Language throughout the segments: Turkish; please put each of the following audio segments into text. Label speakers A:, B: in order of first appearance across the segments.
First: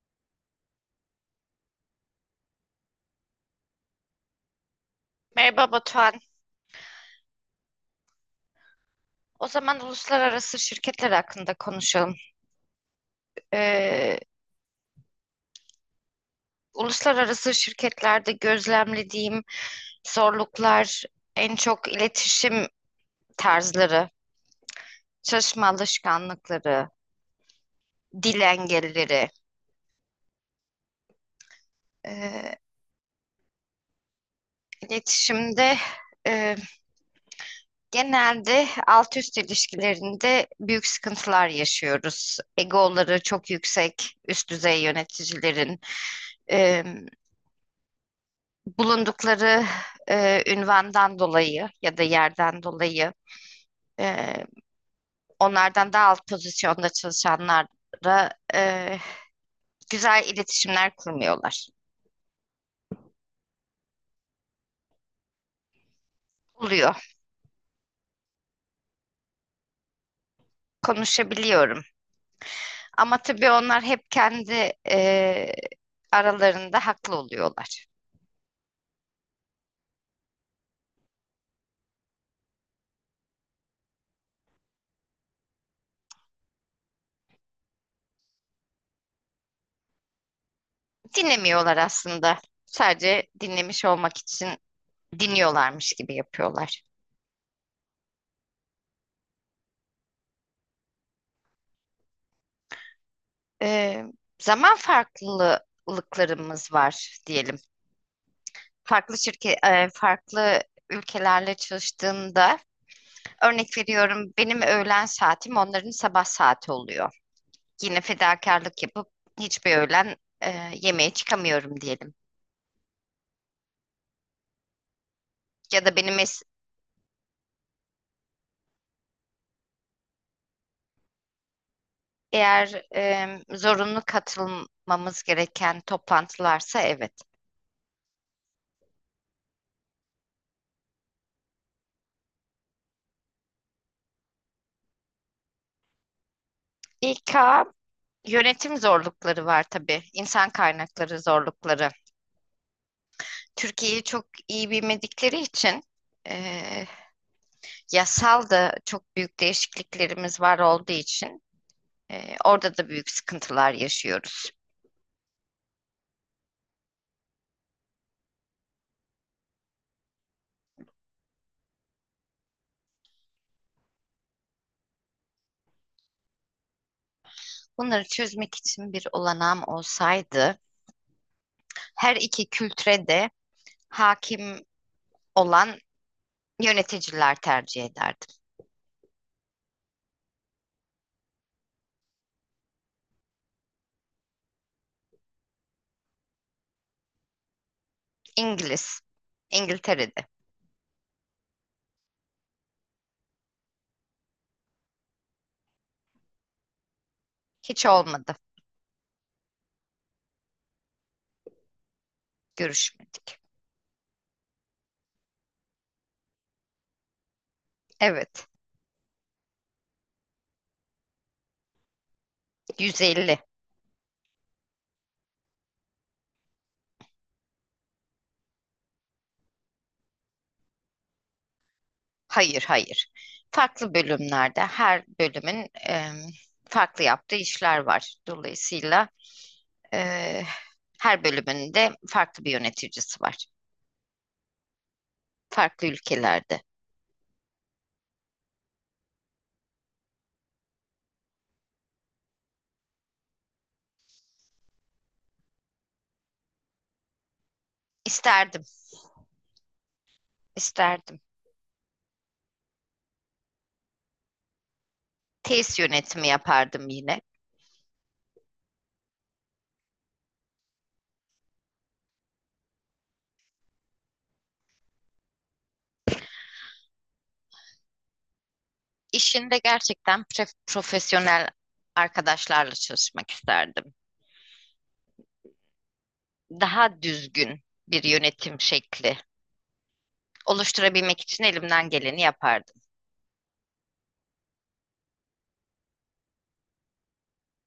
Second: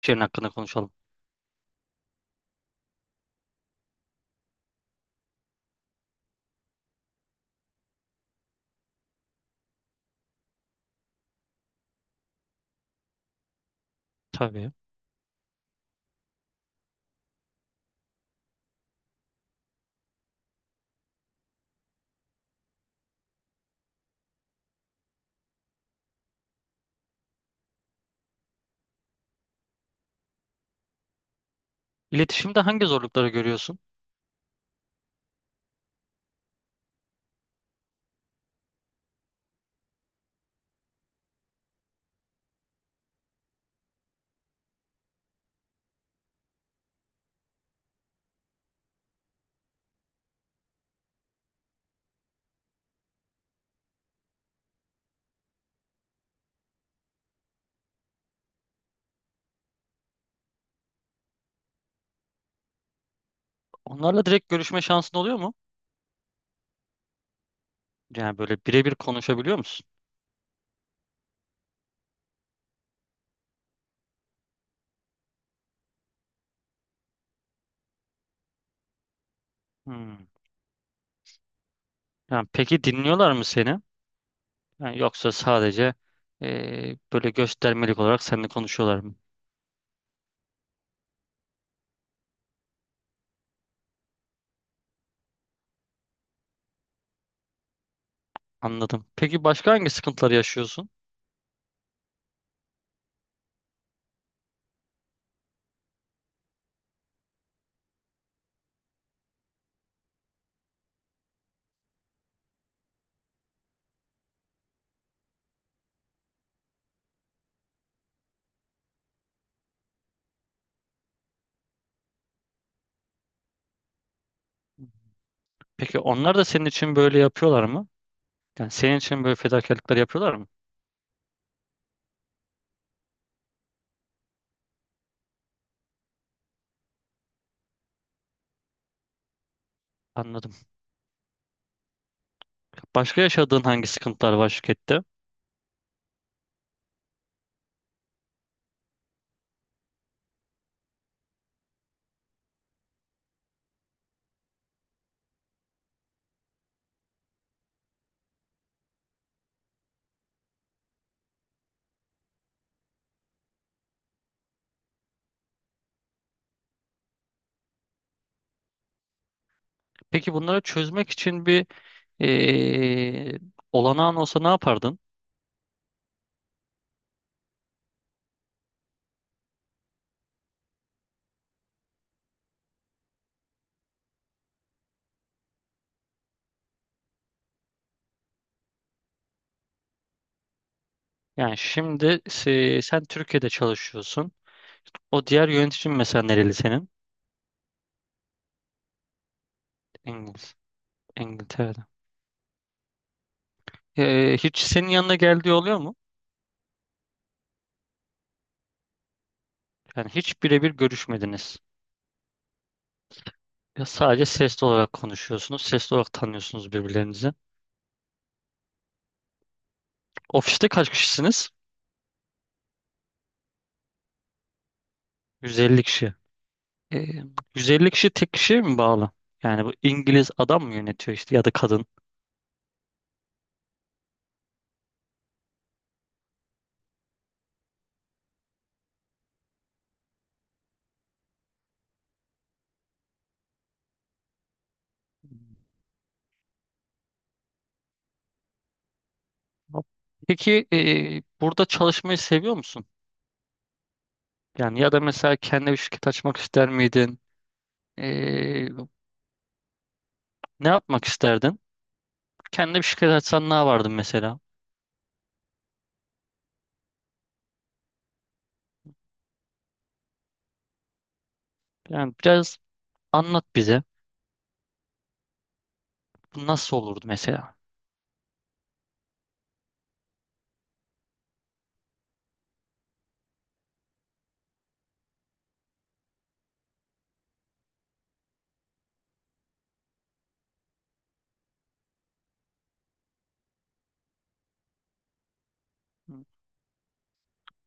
A: Şiirin hakkında konuşalım.
B: Merhaba Batuhan. O zaman uluslararası şirketler hakkında konuşalım. Ee,
A: Tabii.
B: uluslararası şirketlerde gözlemlediğim zorluklar en çok iletişim tarzları, çalışma alışkanlıkları, dil engelleri. Ee,
A: İletişimde hangi zorlukları görüyorsun?
B: iletişimde e, genelde alt üst ilişkilerinde büyük sıkıntılar yaşıyoruz. Egoları çok yüksek, üst düzey yöneticilerin. Ee, Bulundukları ünvandan dolayı ya da yerden dolayı e, onlardan daha alt pozisyonda çalışanlara e, güzel iletişimler kurmuyorlar.
A: Onlarla direkt görüşme şansın oluyor mu?
B: Oluyor.
A: Yani böyle birebir konuşabiliyor musun?
B: Konuşabiliyorum. Ama tabii onlar hep kendi aralarında haklı oluyorlar.
A: Hmm. Yani peki dinliyorlar mı seni? Yani yoksa sadece böyle göstermelik olarak seninle konuşuyorlar mı?
B: Dinlemiyorlar aslında. Sadece dinlemiş olmak için dinliyorlarmış gibi yapıyorlar.
A: Anladım. Peki başka hangi sıkıntılar yaşıyorsun?
B: E, Zaman farklılıklarımız var diyelim. Farklı ülkelerle çalıştığımda örnek veriyorum, benim öğlen saatim onların sabah saati oluyor. Yine fedakarlık yapıp hiçbir öğlen yemeğe çıkamıyorum diyelim. Ya da
A: Peki
B: benim
A: onlar
B: es-
A: da senin için böyle yapıyorlar mı? Yani senin için böyle fedakarlıklar yapıyorlar mı?
B: eğer zorunlu katılmamız gereken toplantılarsa evet.
A: Anladım. Başka yaşadığın hangi sıkıntılar var şirkette?
B: İK yönetim zorlukları var tabii. İnsan kaynakları zorlukları. Türkiye'yi çok iyi bilmedikleri için e, yasal da çok büyük değişikliklerimiz var olduğu için orada da büyük sıkıntılar yaşıyoruz.
A: Peki bunları çözmek için bir eee olanağın olsa ne yapardın?
B: Bunları çözmek için bir olanağım olsaydı her iki kültüre de hakim olan yöneticiler tercih ederdim.
A: Sen Türkiye'de çalışıyorsun. O diğer yöneticin mesela nereli senin?
B: İngiliz, İngiltere'de.
A: İngiliz. İngiltere'de. Hiç senin yanına geldiği oluyor mu?
B: Hiç olmadı,
A: Yani hiç birebir görüşmediniz.
B: görüşmedik.
A: Ya sadece sesli olarak konuşuyorsunuz. Sesli olarak tanıyorsunuz birbirlerinizi.
B: Evet,
A: Ofiste kaç kişisiniz?
B: 150.
A: 150 kişi. Ee, 150 kişi tek kişiye mi bağlı? Yani bu İngiliz adam mı yönetiyor işte ya da kadın?
B: Hayır, hayır. Farklı bölümlerde her bölümün farklı yaptığı işler var. Dolayısıyla Eee, her bölümünde farklı bir yöneticisi var. Farklı ülkelerde.
A: Peki burada çalışmayı seviyor musun? Yani ya da mesela kendi bir şirket açmak ister miydin?
B: İsterdim,
A: Ee, ne yapmak
B: isterdim.
A: isterdin? Kendi bir şirket açsan ne yapardın mesela?
B: Tesis yönetimi yapardım yine.
A: Yani biraz anlat bize. Bu nasıl olurdu mesela?
B: İşinde gerçekten profesyonel arkadaşlarla çalışmak isterdim. Daha düzgün bir yönetim şekli oluşturabilmek için elimden geleni yapardım.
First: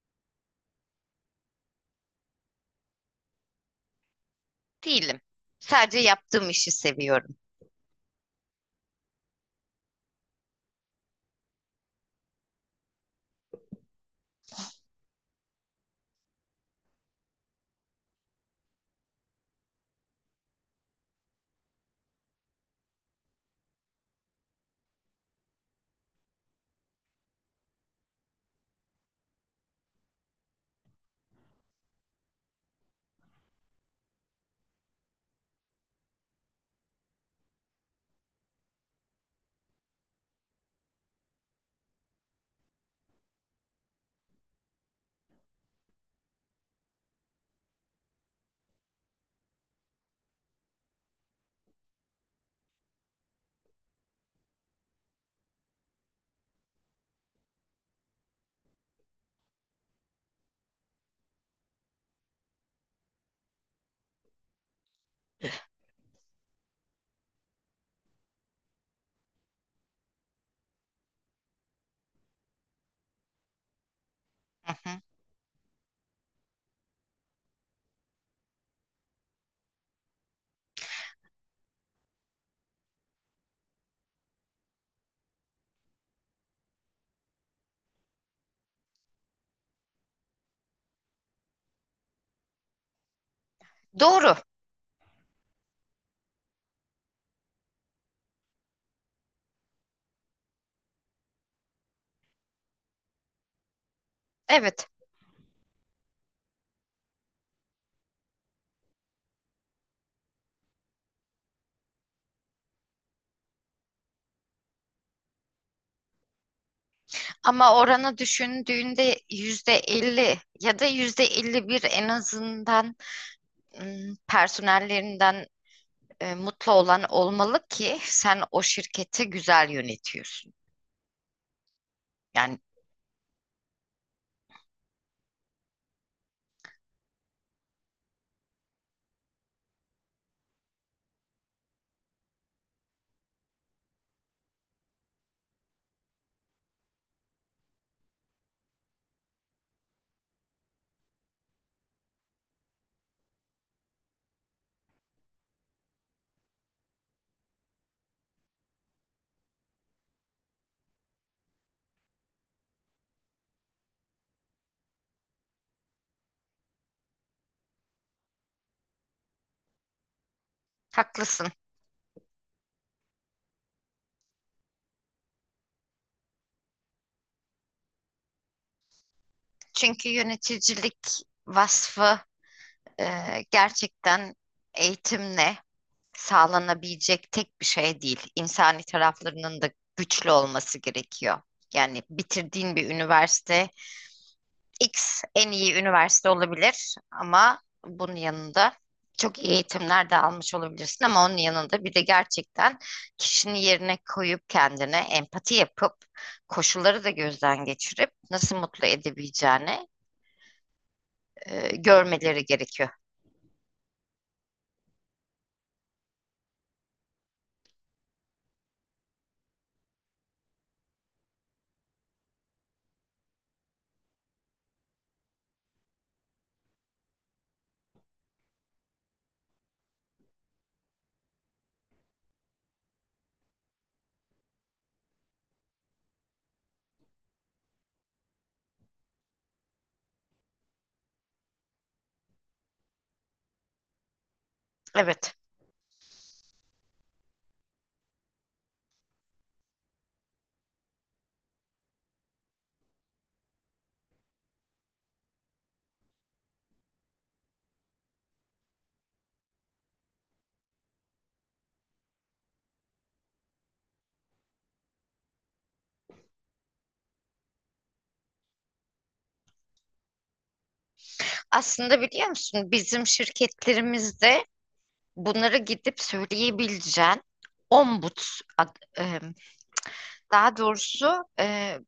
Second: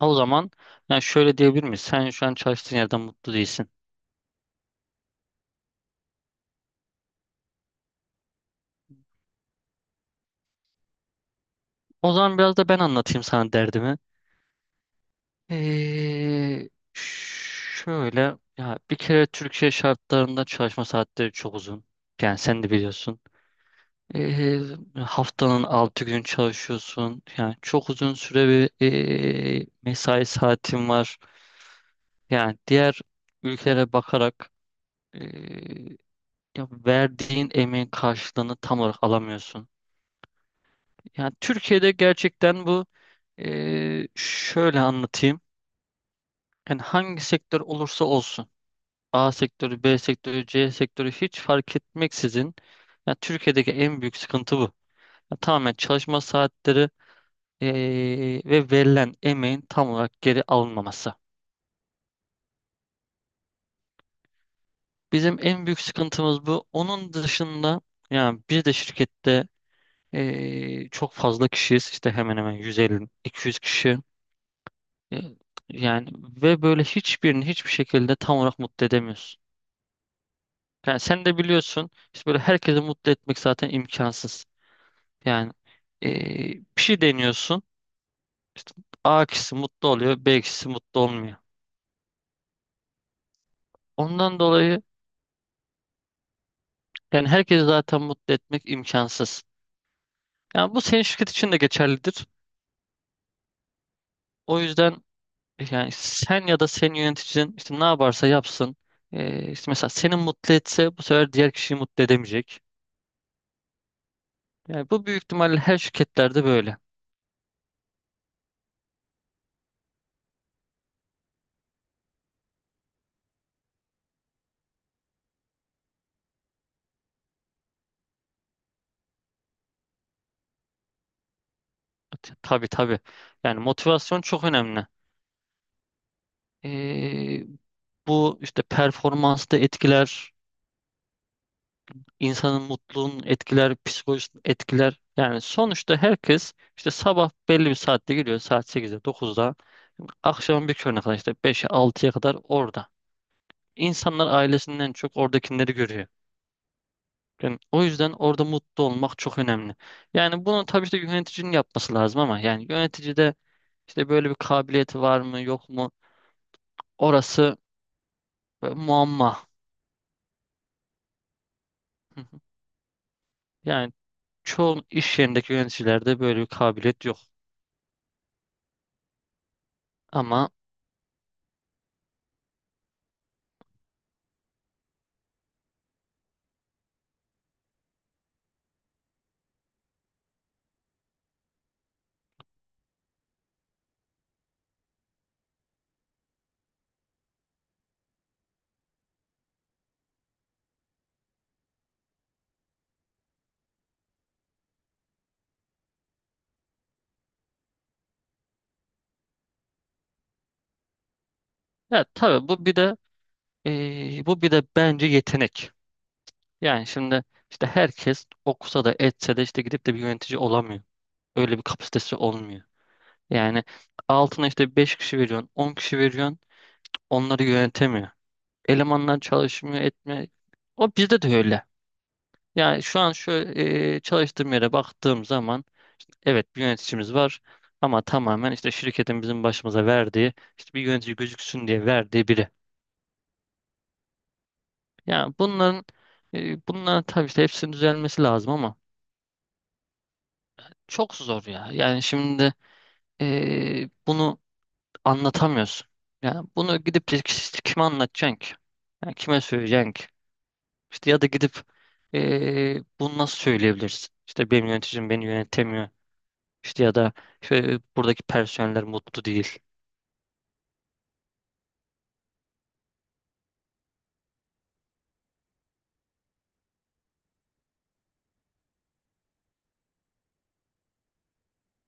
A: O zaman yani şöyle diyebilir miyiz? Sen şu an çalıştığın yerden mutlu değilsin.
B: Değilim. Sadece yaptığım işi seviyorum.
A: O zaman biraz da ben anlatayım sana derdimi. Şöyle ya bir kere Türkiye şartlarında çalışma saatleri çok uzun. Yani sen de biliyorsun. Ee, haftanın 6 gün çalışıyorsun. Yani çok uzun süre bir mesai saatin var. Yani diğer ülkelere bakarak ee, ya verdiğin emeğin karşılığını tam olarak alamıyorsun. Yani Türkiye'de gerçekten bu şöyle anlatayım. Yani hangi sektör olursa olsun. A sektörü, B sektörü, C sektörü hiç fark etmeksizin. Yani Türkiye'deki en büyük sıkıntı bu. Ya tamamen çalışma saatleri ve verilen emeğin tam olarak geri alınmaması. Bizim en büyük sıkıntımız bu. Onun dışında yani biz de şirkette çok fazla kişiyiz. İşte hemen hemen 150-200 kişi.
B: Hı hı.
A: E, Yani ve böyle hiçbirini hiçbir şekilde tam olarak mutlu edemiyorsun. Yani sen de biliyorsun işte böyle herkesi mutlu etmek zaten imkansız. Yani bir şey deniyorsun. İşte A kişisi mutlu oluyor, B kişisi mutlu olmuyor.
B: Doğru.
A: Ondan dolayı yani herkesi zaten mutlu etmek imkansız. Yani bu senin şirket için de geçerlidir. O
B: Evet.
A: yüzden yani sen ya da senin yöneticin işte ne yaparsa yapsın. İşte mesela seni mutlu etse bu sefer diğer kişiyi mutlu edemeyecek. Yani bu büyük ihtimalle her şirketlerde böyle.
B: Ama oranı düşündüğünde %50 ya da %51 en azından personellerinden mutlu olan olmalı ki sen o şirketi güzel yönetiyorsun. Yani
A: Tabii, tabii. Yani motivasyon çok önemli. Ee, bu işte performansı da etkiler. İnsanın mutluluğunu etkiler, psikolojisini etkiler. Yani sonuçta herkes işte sabah belli bir saatte geliyor, saat sekizde, dokuzda, akşam bir körüne kadar işte beşe, altıya kadar orada. İnsanlar ailesinden çok oradakileri görüyor. Yani o yüzden orada mutlu olmak çok önemli. Yani bunu tabii işte yöneticinin yapması lazım, ama yani yönetici de işte böyle bir kabiliyeti var mı yok mu, orası böyle muamma.
B: haklısın.
A: Hı hı. Yani çoğu iş yerindeki yöneticilerde böyle bir kabiliyet yok.
B: Çünkü
A: Ama
B: yöneticilik vasfı gerçekten eğitimle sağlanabilecek tek bir şey değil. İnsani taraflarının da güçlü olması gerekiyor. Yani bitirdiğin bir üniversite X en iyi üniversite olabilir ama bunun yanında çok iyi eğitimler de almış olabilirsin, ama onun yanında bir de gerçekten kişinin yerine koyup kendine empati yapıp koşulları da gözden geçirip nasıl mutlu edebileceğini görmeleri
A: tabii bu bir
B: gerekiyor.
A: de bu bir de bence yetenek. Yani şimdi işte herkes okusa da etse de işte gidip de bir yönetici olamıyor. Öyle bir kapasitesi olmuyor. Yani altına işte 5 kişi veriyorsun, 10 kişi veriyorsun, onları yönetemiyor. Elemanlar çalışmıyor, etme. O bizde de öyle. Yani şu an şu çalıştığım yere baktığım zaman evet bir yöneticimiz var, ama tamamen işte şirketin bizim başımıza verdiği, işte bir yönetici gözüksün diye verdiği biri. Yani
B: Evet.
A: bunların e, bunların tabii işte hepsinin düzelmesi lazım ama çok zor ya. Yani şimdi bunu anlatamıyorsun. Yani bunu gidip de kime anlatacaksın ki? Yani kime söyleyeceksin ki? İşte ya da gidip bunu nasıl söyleyebilirsin? İşte benim yöneticim beni yönetemiyor. İşte ya da işte buradaki personeller mutlu değil.
B: Aslında biliyor musun, bizim şirketlerimizde bunları gidip söyleyebileceğin ombuds, daha doğrusu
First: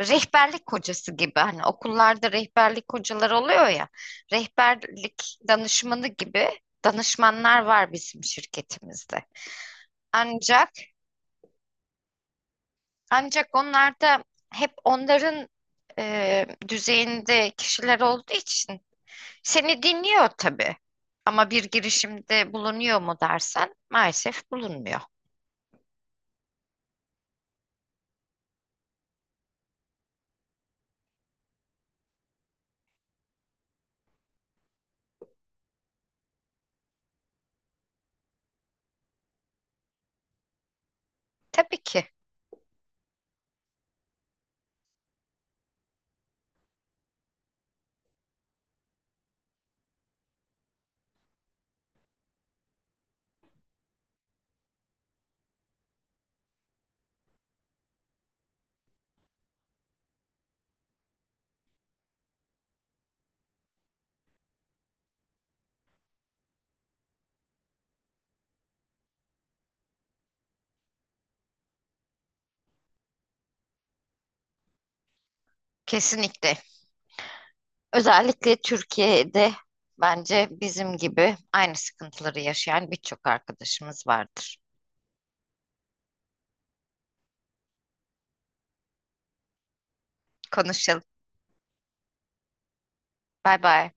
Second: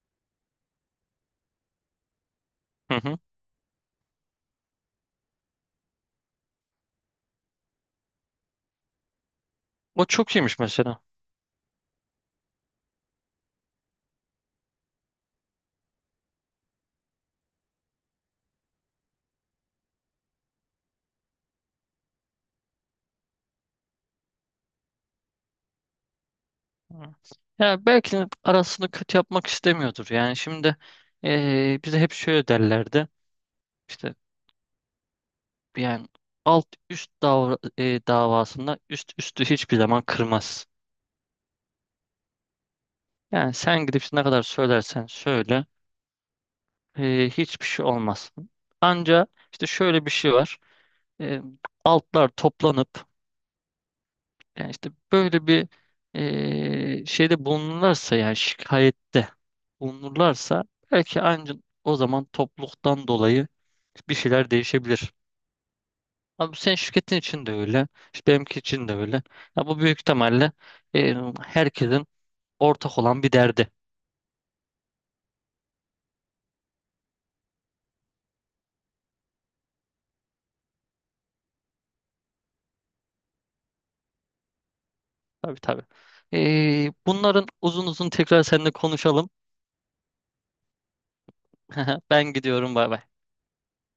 B: rehberlik hocası gibi, hani okullarda rehberlik
A: Hı hı.
B: hocaları oluyor ya, rehberlik danışmanı gibi danışmanlar var bizim şirketimizde.
A: O çok iyiymiş
B: Ancak
A: mesela.
B: ancak onlar da hep onların düzeyinde kişiler olduğu için seni dinliyor tabii. Ama bir girişimde bulunuyor mu dersen, maalesef bulunmuyor.
A: Hı. Ya belki de arasını kötü yapmak istemiyordur. Yani şimdi bize hep şöyle derlerdi. İşte yani alt üst davra- e, davasında üst üstü hiçbir zaman kırmaz.
B: Tabii ki.
A: Yani sen gidip ne kadar söylersen söyle hiçbir şey olmaz. Anca işte şöyle bir şey var. E, altlar toplanıp yani işte böyle bir şeyde bulunurlarsa yani şikayette bulunurlarsa belki anca o zaman topluluktan dolayı bir şeyler değişebilir. Abi bu senin şirketin için de öyle. İşte benimki için de öyle. Ya bu büyük ihtimalle e, herkesin ortak olan bir derdi.
B: Kesinlikle. Özellikle Türkiye'de bence bizim gibi aynı sıkıntıları yaşayan birçok arkadaşımız vardır.
A: Tabii, tabii. Bunların uzun uzun tekrar seninle konuşalım.
B: Konuşalım.
A: Ben gidiyorum, bay bay.
B: Bay bay.